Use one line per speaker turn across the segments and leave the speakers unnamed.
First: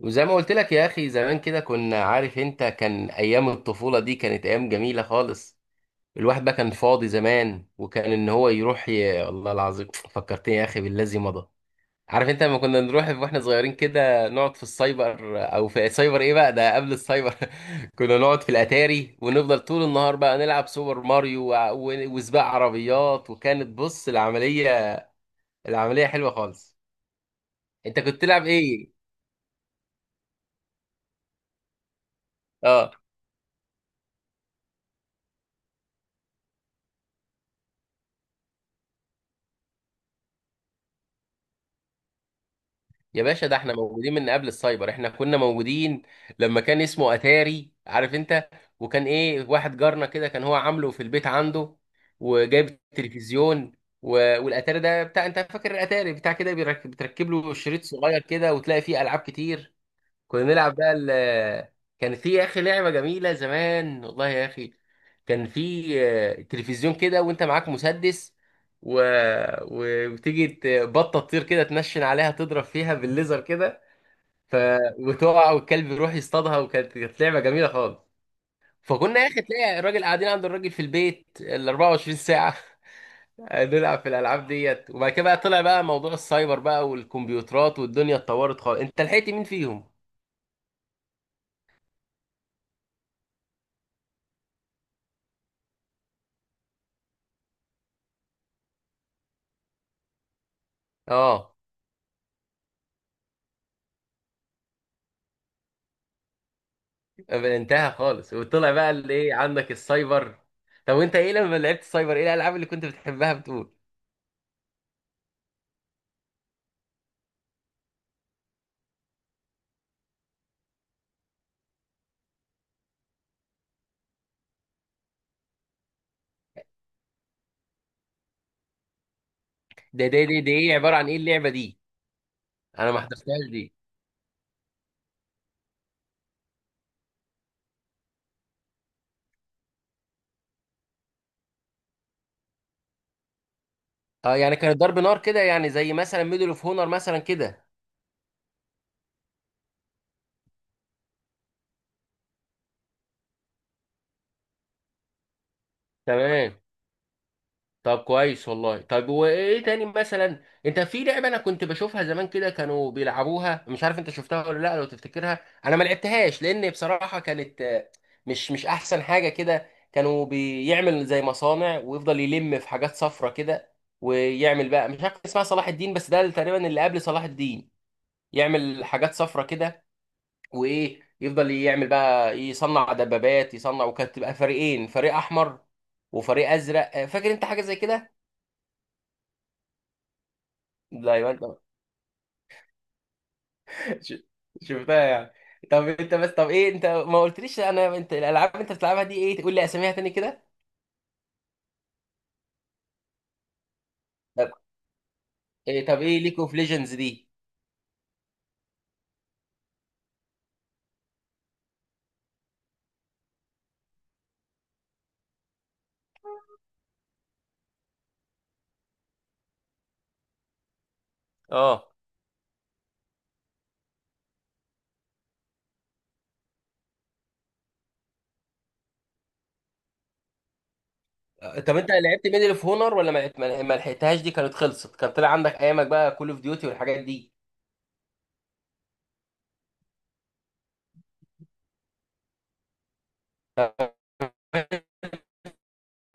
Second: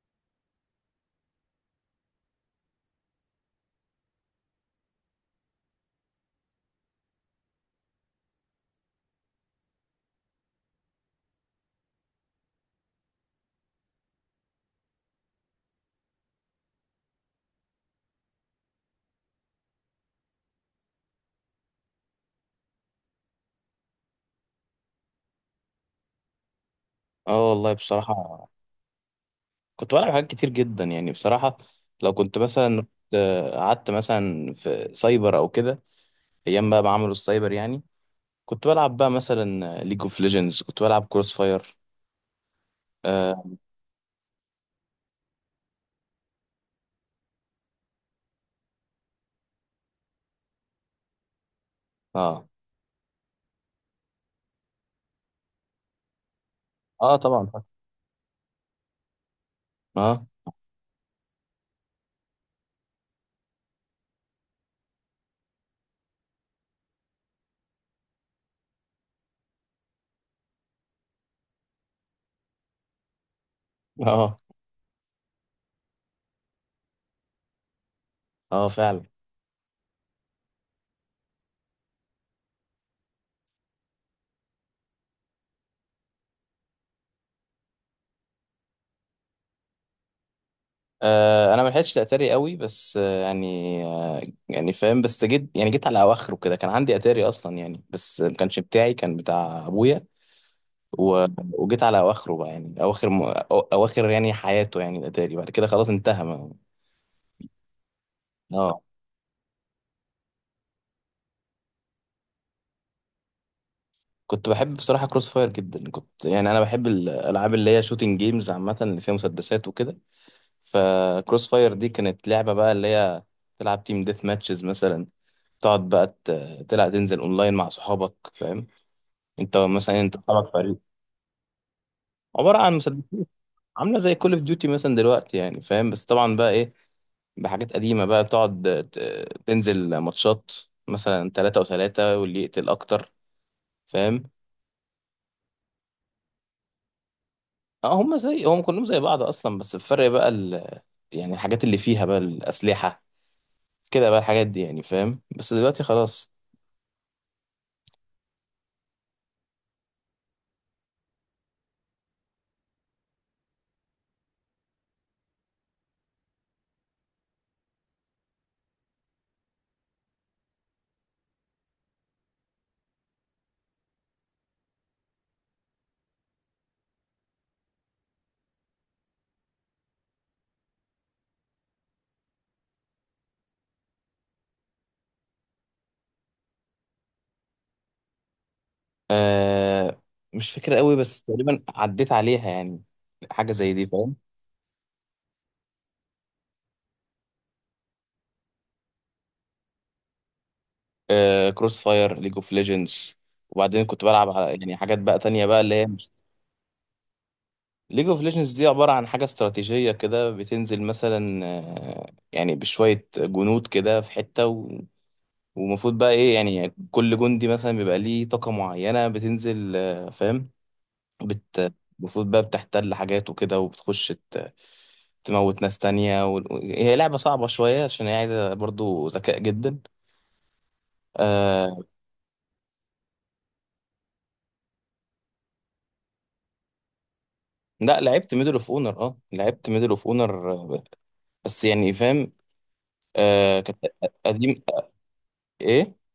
وزي ما قلت لك يا اخي، زمان كده كنا عارف انت، كان ايام الطفولة دي كانت ايام جميلة خالص. الواحد بقى كان فاضي زمان، وكان ان هو يروح الله العظيم فكرتني يا اخي بالذي مضى. عارف انت لما كنا نروح واحنا صغيرين كده نقعد في السايبر، او في سايبر ايه بقى، ده قبل السايبر. كنا نقعد في الاتاري ونفضل طول النهار بقى نلعب سوبر ماريو وسباق عربيات، وكانت بص العملية، العملية حلوة خالص.
اه والله
انت كنت تلعب
بصراحة.
ايه؟
كنت بلعب حاجات كتير جدا يعني بصراحة. لو كنت مثلا
اه.
قعدت مثلا في سايبر او كده، ايام بقى ما عملوا السايبر يعني. كنت بلعب بقى مثلا ليج اوف ليجندز، كنت بلعب كروس فاير.
يا باشا، ده
اه.
احنا موجودين من قبل السايبر، احنا كنا موجودين لما كان اسمه اتاري عارف انت. وكان ايه، واحد جارنا كده كان هو عامله في البيت عنده
اه.
وجايب تلفزيون والاتاري ده بتاع، انت فاكر الاتاري بتاع كده
آه
بتركب
طبعا
له
فاكر.
شريط صغير كده وتلاقي فيه العاب كتير.
اه.
كنا نلعب بقى ال، كان في يا اخي لعبه جميله زمان والله يا اخي. كان في تلفزيون كده وانت معاك مسدس و... وتيجي بطه تطير كده تنشن عليها تضرب فيها بالليزر كده.
اه.
ف... وتقع والكلب يروح يصطادها، وكانت لعبه جميله خالص.
اه فعلا.
فكنا يا اخي تلاقي الراجل، قاعدين عند الراجل في البيت ال 24 ساعه. نلعب في الالعاب ديت، وبعد كده بقى طلع بقى موضوع السايبر بقى والكمبيوترات والدنيا اتطورت خالص. انت لحقت مين فيهم؟
آه انا ما لحقتش اتاري قوي، بس آه. يعني فاهم، بس جيت يعني على اواخره كده، كان عندي اتاري اصلا يعني، بس ما كانش بتاعي، كان بتاع ابويا. و...
اه.
وجيت على اواخره بقى، يعني اواخر يعني حياته، يعني الاتاري بعد كده خلاص انتهى ما...
انتهى خالص وطلع
اه.
بقى اللي ايه عندك السايبر. طب وانت ايه لما لعبت السايبر، ايه الالعاب اللي كنت بتحبها بتقول؟
كنت بحب بصراحه كروس فاير جدا، كنت يعني انا بحب الالعاب اللي هي شوتنج جيمز عامه، اللي فيها مسدسات وكده. فكروس فاير دي كانت لعبه بقى اللي هي تلعب تيم ديث ماتشز مثلا. تقعد بقى تلعب، تنزل اونلاين مع صحابك، فاهم. انت مثلا،
ده
انت
ده دي دي
صحابك
ايه
فريق.
عباره عن ايه اللعبه دي؟
عباره عن
انا ما
مسدسات.
حضرتهاش دي.
عامله زي كول اوف ديوتي مثلا دلوقتي يعني، فاهم، بس طبعا بقى ايه، بحاجات قديمة بقى، تقعد تنزل ماتشات، مثلا تلاتة وتلاتة واللي يقتل أكتر، فاهم.
اه يعني كانت ضرب نار كده يعني زي مثلا ميدل اوف هونر مثلا كده.
اه، هما زي هم كلهم زي بعض أصلا، بس الفرق بقى يعني الحاجات اللي فيها بقى الأسلحة كده بقى، الحاجات دي يعني، فاهم، بس دلوقتي خلاص.
تمام. طب كويس والله. طب وايه تاني، مثلا انت في لعبه انا كنت بشوفها زمان كده كانوا بيلعبوها، مش عارف انت شفتها ولا لا لو تفتكرها. انا ما لعبتهاش لان بصراحه كانت مش احسن حاجه كده. كانوا بيعمل زي مصانع ويفضل يلم في حاجات صفرة كده ويعمل بقى مش عارف اسمها صلاح الدين، بس ده تقريبا اللي قبل صلاح الدين. يعمل حاجات صفرة كده وايه، يفضل يعمل بقى يصنع دبابات يصنع، وكانت تبقى فريقين، فريق احمر وفريق ازرق. فاكر انت حاجه زي كده؟
آه مش فاكر قوي،
لا
بس
يبقى
تقريبا عديت عليها يعني. حاجة زي دي،
انت
فاهم.
شفتها يعني. طب انت بس، طب ايه، انت ما قلتليش انا، انت الالعاب اللي انت بتلعبها دي ايه، تقول لي اساميها تاني كده.
آه كروس فاير، ليج اوف ليجندز، وبعدين كنت بلعب على
طب
يعني حاجات بقى تانية بقى اللي هي
ايه طب
مش...
ايه ليج اوف ليجندز دي؟
ليج اوف ليجندز دي عبارة عن حاجة استراتيجية كده، بتنزل مثلا يعني بشوية جنود كده في حتة. ومفروض بقى ايه، يعني كل جندي مثلا بيبقى ليه طاقة معينة بتنزل، فاهم. بت...
اه.
المفروض بقى بتحتل حاجات وكده، وبتخش تموت ناس تانية، هي لعبة صعبة شوية، عشان هي عايزة برضو ذكاء جدا.
اه، طب
آه...
انت لعبت ميدل اوف هونر ولا ما لعبت- ما ما لحقتهاش، دي كانت خلصت كان طلع عندك ايامك بقى كول اوف ديوتي والحاجات دي؟
لا لعبت ميدل اوف اونر، اه لعبت ميدل اوف اونر، بس يعني فاهم. كانت
طب
قديم. ايه.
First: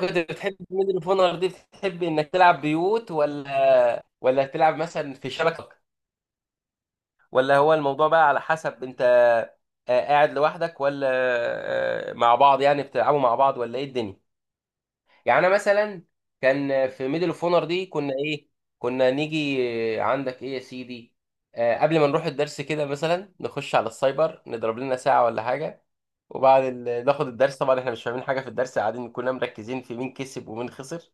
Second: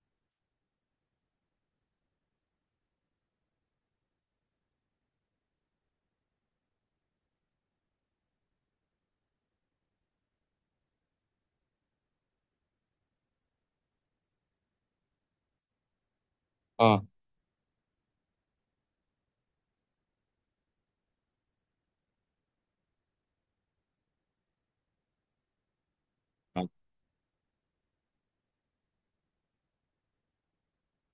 كنت بتحب ميدل اوف هونر دي، بتحب انك تلعب بيوت ولا تلعب مثلا في شبكه، ولا هو الموضوع بقى على حسب انت قاعد لوحدك ولا مع بعض، يعني بتلعبوا مع بعض ولا ايه الدنيا؟ يعني انا مثلا كان
اه
في ميدل اوف اونر دي، كنا ايه، كنا نيجي عندك ايه يا سيدي، قبل ما نروح الدرس كده مثلا نخش على السايبر نضرب لنا ساعة ولا حاجة. وبعد
آه.
ناخد الدرس، طبعا احنا مش فاهمين حاجة في الدرس، قاعدين كلنا مركزين في مين كسب ومين خسر.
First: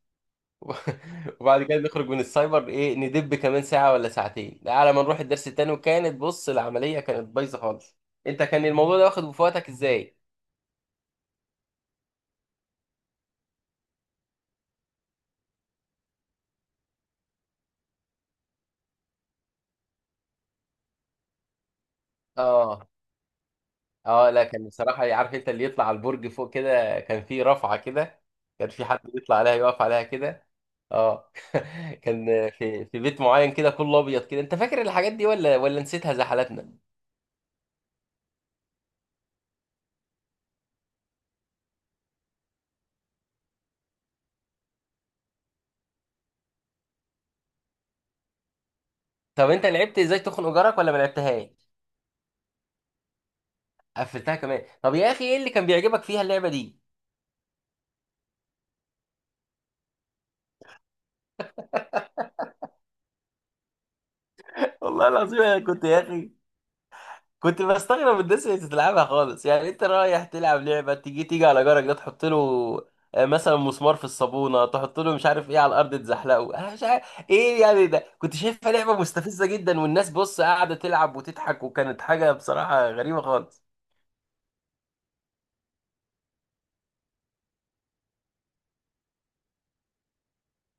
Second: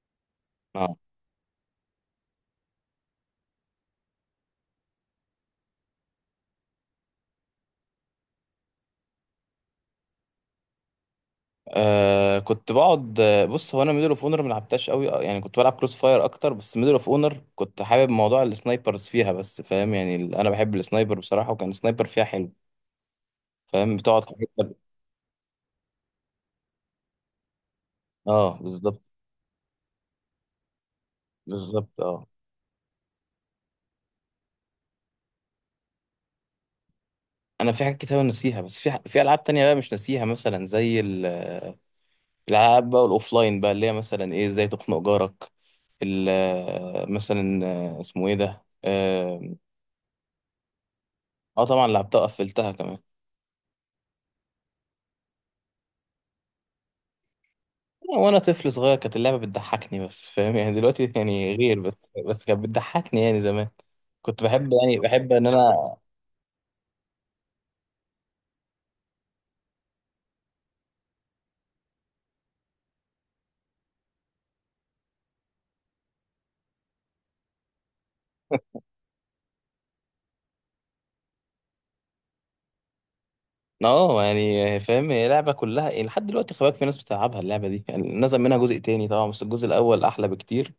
آه.
وبعد كده نخرج من السايبر ايه ندب كمان ساعة ولا ساعتين على ما نروح الدرس التاني، وكانت بص العملية كانت بايظة خالص. انت كان الموضوع ده واخد في وقتك ازاي؟
آه كنت بقعد، بص، هو انا ميدل اوف اونر ما لعبتهاش قوي، يعني كنت بلعب كروس فاير اكتر، بس ميدل اوف اونر كنت حابب موضوع السنايبرز فيها، بس فاهم يعني انا بحب السنايبر بصراحه، وكان السنايبر فيها حلو،
اه.
فاهم. بتقعد في
اه لا، كان
حته.
بصراحة عارف انت اللي يطلع على البرج فوق كده، كان في رفعة كده،
اه
كان في حد
بالظبط.
بيطلع عليها يقف عليها كده. اه.
بالظبط اه.
كان في في بيت معين كده كله ابيض كده، انت فاكر الحاجات دي ولا نسيتها زي حالاتنا؟
انا في حاجات كتير أوي ناسيها، بس في في العاب تانية بقى مش ناسيها، مثلا زي الالعاب بقى الاوفلاين بقى، اللي هي مثلا ايه، ازاي تخنق جارك. مثلا اسمه ايه ده،
طب
اه.
انت لعبت ازاي تخنق جارك ولا ما لعبتهاش؟
آه، طبعا لعبتها، قفلتها كمان.
قفلتها كمان طب يا اخي، ايه اللي كان بيعجبك فيها اللعبه دي؟
وانا طفل صغير كانت اللعبه بتضحكني، بس فاهم يعني دلوقتي يعني غير، بس كانت بتضحكني يعني زمان. كنت بحب، يعني
والله
بحب
العظيم
ان
انا كنت
انا.
يا اخي كنت بستغرب الناس اللي بتلعبها خالص، يعني انت رايح تلعب لعبه، تيجي تيجي على جارك ده تحط له مثلا مسمار في الصابونه، تحط له مش عارف ايه على الارض تزحلقه، انا مش عارف ايه، يعني ده كنت شايفها لعبه مستفزه جدا، والناس بص قاعده تلعب وتضحك، وكانت حاجه بصراحه غريبه خالص.
اه يعني فاهم، هي لعبه كلها يعني لحد دلوقتي، خباك في ناس بتلعبها اللعبه دي يعني، نزل منها جزء تاني طبعا، بس الجزء الاول احلى بكتير.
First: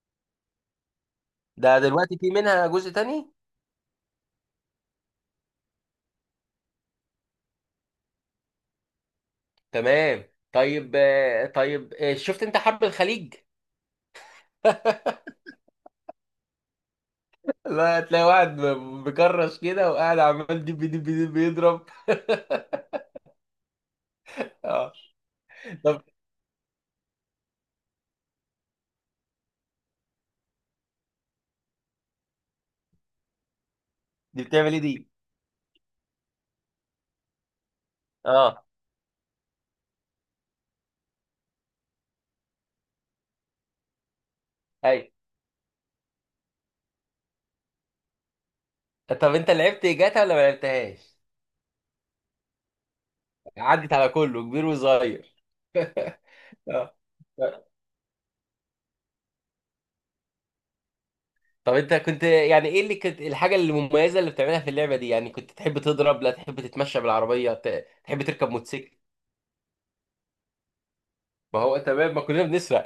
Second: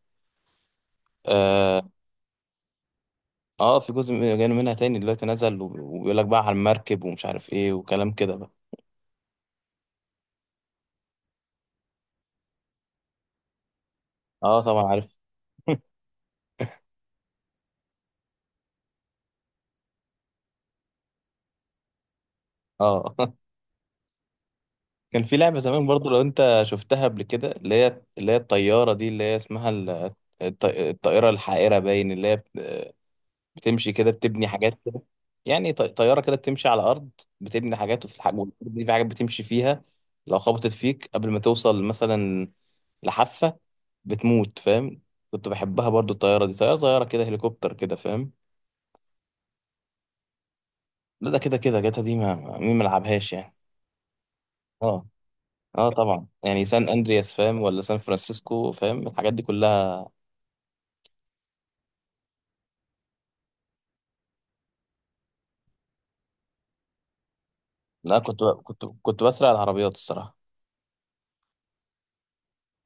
ده
اه.
دلوقتي في منها جزء تاني؟
آه، في جزء جاي منها تاني دلوقتي، نزل وبيقول لك بقى على المركب ومش عارف ايه وكلام كده بقى.
تمام. طيب طيب شفت انت حرب الخليج؟
اه طبعا عارف.
لا هتلاقي واحد مكرش كده وقاعد عمال دب دب دب يضرب.
اه.
اه.
كان في لعبة زمان
طب
برضو، لو انت شفتها قبل كده، اللي هي الطيارة دي، اللي هي اسمها الطائرة الحائرة باين، اللي هي بتمشي كده
دي
بتبني
بتعمل
حاجات
ايه
كده.
دي؟
يعني طيارة كده بتمشي على الأرض، بتبني حاجات، وفي الحاجة
اه.
دي في حاجات بتمشي فيها، لو خبطت فيك قبل ما توصل مثلا لحافة بتموت،
اي.
فاهم. كنت بحبها برضو، الطيارة دي طيارة صغيرة كده، هليكوبتر كده، فاهم.
طب انت لعبت جاتا ولا ما لعبتهاش؟
لا ده كده كده، جاتا دي مين ملعبهاش يعني.
عدت على كله كبير
اه.
وصغير.
اه طبعا، يعني سان
اه.
اندرياس فاهم، ولا سان فرانسيسكو فاهم، الحاجات دي كلها.
طب انت كنت يعني ايه اللي كنت، الحاجة المميزة اللي بتعملها في اللعبة دي؟ يعني كنت تحب تضرب، لا تحب تتمشى بالعربية،
لا
تحب
كنت
تركب
كنت
موتوسيكل؟
كنت بسرق العربيات الصراحه.
ما هو تمام، ما كلنا بنسرق.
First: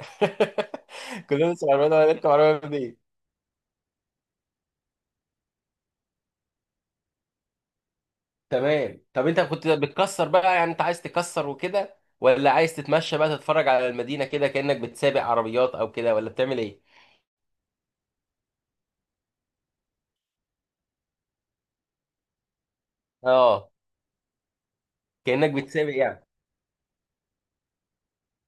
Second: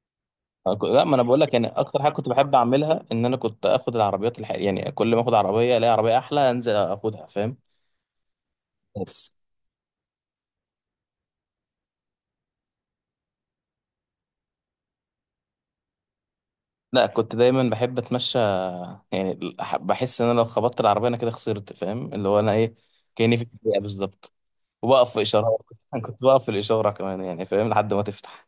لا، ما انا بقول
كلنا
لك يعني،
بنسرق عربية،
اكتر
ولا
حاجه
نركب
كنت بحب
عربية منين؟
اعملها ان انا كنت اخد العربيات يعني كل ما اخد عربيه الاقي عربيه احلى انزل اخدها، فاهم.
تمام. طب
بس
انت كنت بتكسر بقى، يعني انت عايز تكسر وكده ولا عايز تتمشى بقى تتفرج على المدينة كده كأنك بتسابق عربيات او كده، ولا بتعمل ايه؟
لا، كنت دايما بحب اتمشى. يعني بحس ان انا لو خبطت العربيه انا كده خسرت، فاهم، اللي هو انا ايه، كاني في
اه.
الدقيقه بالظبط. وبقف في
كأنك
اشارات.
بتسابق
كنت
يعني؟
بقف في الاشاره كمان يعني، فاهم، لحد ما تفتح.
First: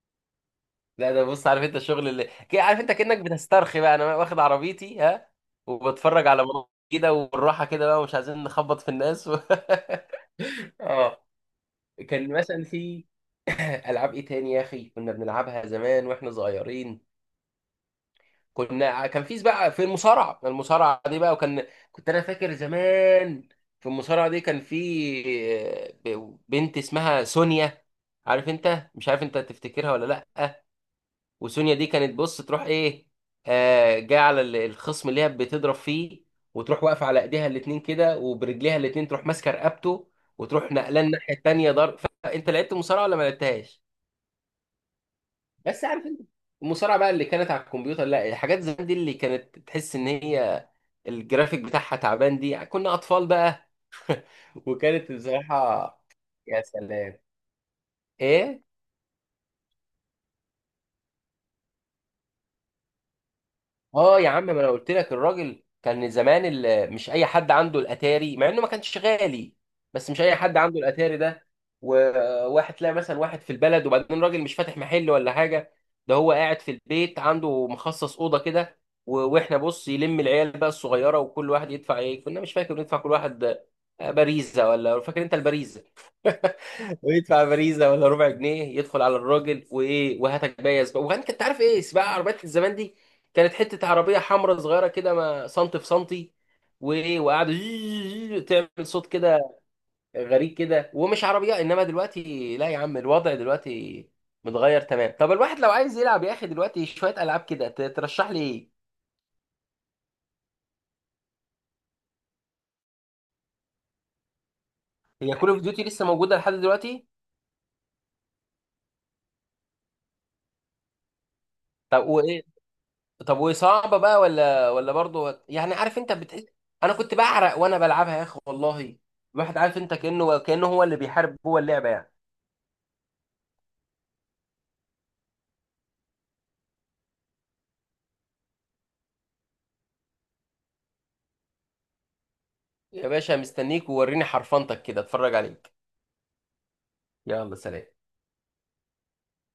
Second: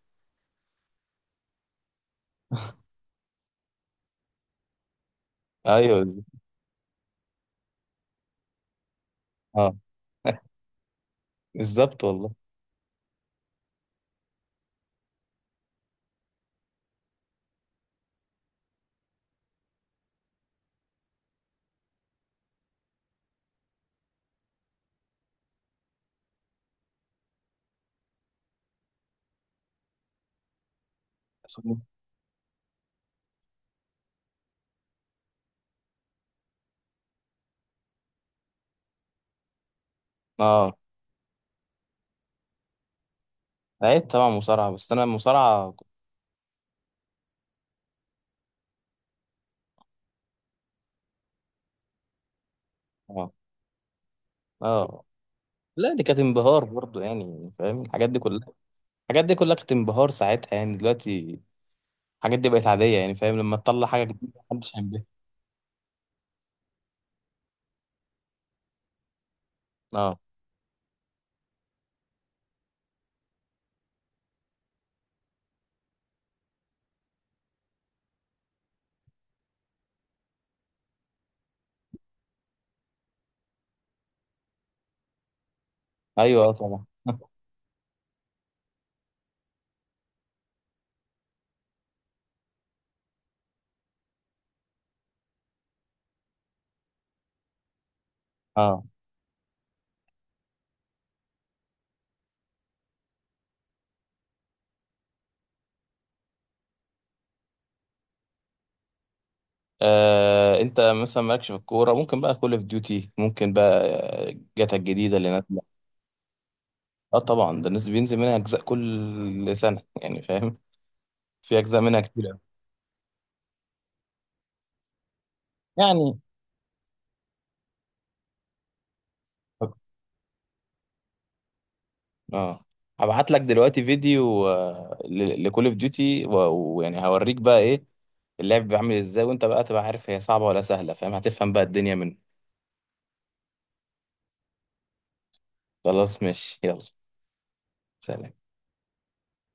لا ده بص عارف انت الشغل اللي عارف انت كأنك بتسترخي بقى انا واخد عربيتي ها،
ايوه بالظبط.
وبتفرج على مناظر كده والراحة كده بقى، ومش عايزين نخبط في الناس
اه.
اه.
بالظبط.
كان مثلا في العاب ايه تاني يا اخي كنا بنلعبها زمان واحنا صغيرين؟ كنا كان في بقى في المصارعة، المصارعة دي بقى، وكان كنت انا فاكر زمان في المصارعة دي كان في بنت اسمها سونيا عارف انت، مش عارف انت تفتكرها ولا لا. وسونيا
والله.
دي كانت بص تروح ايه، آه جايه على الخصم اللي هي بتضرب فيه، وتروح واقفه على ايديها الاتنين كده وبرجليها الاتنين تروح ماسكه رقبته وتروح
اه
نقلان الناحيه التانيه ضرب. فانت لعبت مصارعه ولا ما لعبتهاش؟
لعبت طبعا مصارعة، بس انا المصارعة
بس
كنت.
عارف انت المصارعه بقى اللي كانت على الكمبيوتر لا، الحاجات زمان دي اللي كانت تحس ان هي الجرافيك بتاعها تعبان دي كنا اطفال
اه.
بقى،
اه.
وكانت بصراحه
لا دي كانت
يا
انبهار برضو
سلام
يعني، فاهم، الحاجات دي كلها.
ايه.
الحاجات دي كلها كانت انبهار ساعتها، يعني دلوقتي الحاجات دي بقت عادية يعني، فاهم، لما تطلع حاجة
اه يا
جديدة
عم، ما انا
محدش
قلت
هينبهر.
لك الراجل كان زمان مش اي حد عنده الاتاري، مع انه ما كانش غالي، بس
اه.
مش اي حد عنده الاتاري ده. وواحد تلاقي مثلا واحد في البلد، وبعدين راجل مش فاتح محل ولا حاجه، ده هو قاعد في البيت عنده مخصص اوضه كده واحنا بص يلم العيال بقى الصغيره، وكل واحد يدفع ايه، كنا مش فاكر ندفع كل واحد باريزه، ولا فاكر انت الباريزه؟
ايوه. اه طبعا.
ويدفع فريزه ولا ربع جنيه يدخل على الراجل وايه وهاتك بقى يا سباق. وبعدين كنت عارف ايه سباق عربيات الزمان دي كانت حته عربيه حمراء صغيره كده ما سنتي في سنتي، وايه وقعدوا
اه.
تعمل صوت كده غريب كده ومش عربيه، انما دلوقتي لا يا عم، الوضع دلوقتي متغير. تمام. طب الواحد لو عايز يلعب يا اخي دلوقتي شويه العاب كده ترشح لي ايه؟
آه، انت مثلا مالكش في الكورة، ممكن بقى كول اوف ديوتي، ممكن بقى جاتا الجديدة اللي
هي كول اوف
نازلة.
ديوتي لسه موجوده لحد دلوقتي؟
اه طبعا، ده الناس بينزل منها اجزاء كل سنة يعني، فاهم. في اجزاء منها
طب
كتير أوي.
وايه، طب وصعبه بقى ولا ولا برضه يعني عارف انت
يعني
بتحس، انا كنت بعرق وانا بلعبها يا اخي والله. الواحد عارف انت كانه هو اللي بيحارب جوه اللعبه يعني.
اه، هبعت لك دلوقتي فيديو لكول اوف ديوتي، ويعني هوريك بقى ايه، اللعب بيعمل ازاي، وانت بقى تبقى عارف هي صعبة ولا سهلة، فاهم، هتفهم بقى الدنيا منه.
يا باشا مستنيك ووريني حرفنتك كده اتفرج عليك.
خلاص ماشي، يلا.
يلا سلام.
سلام.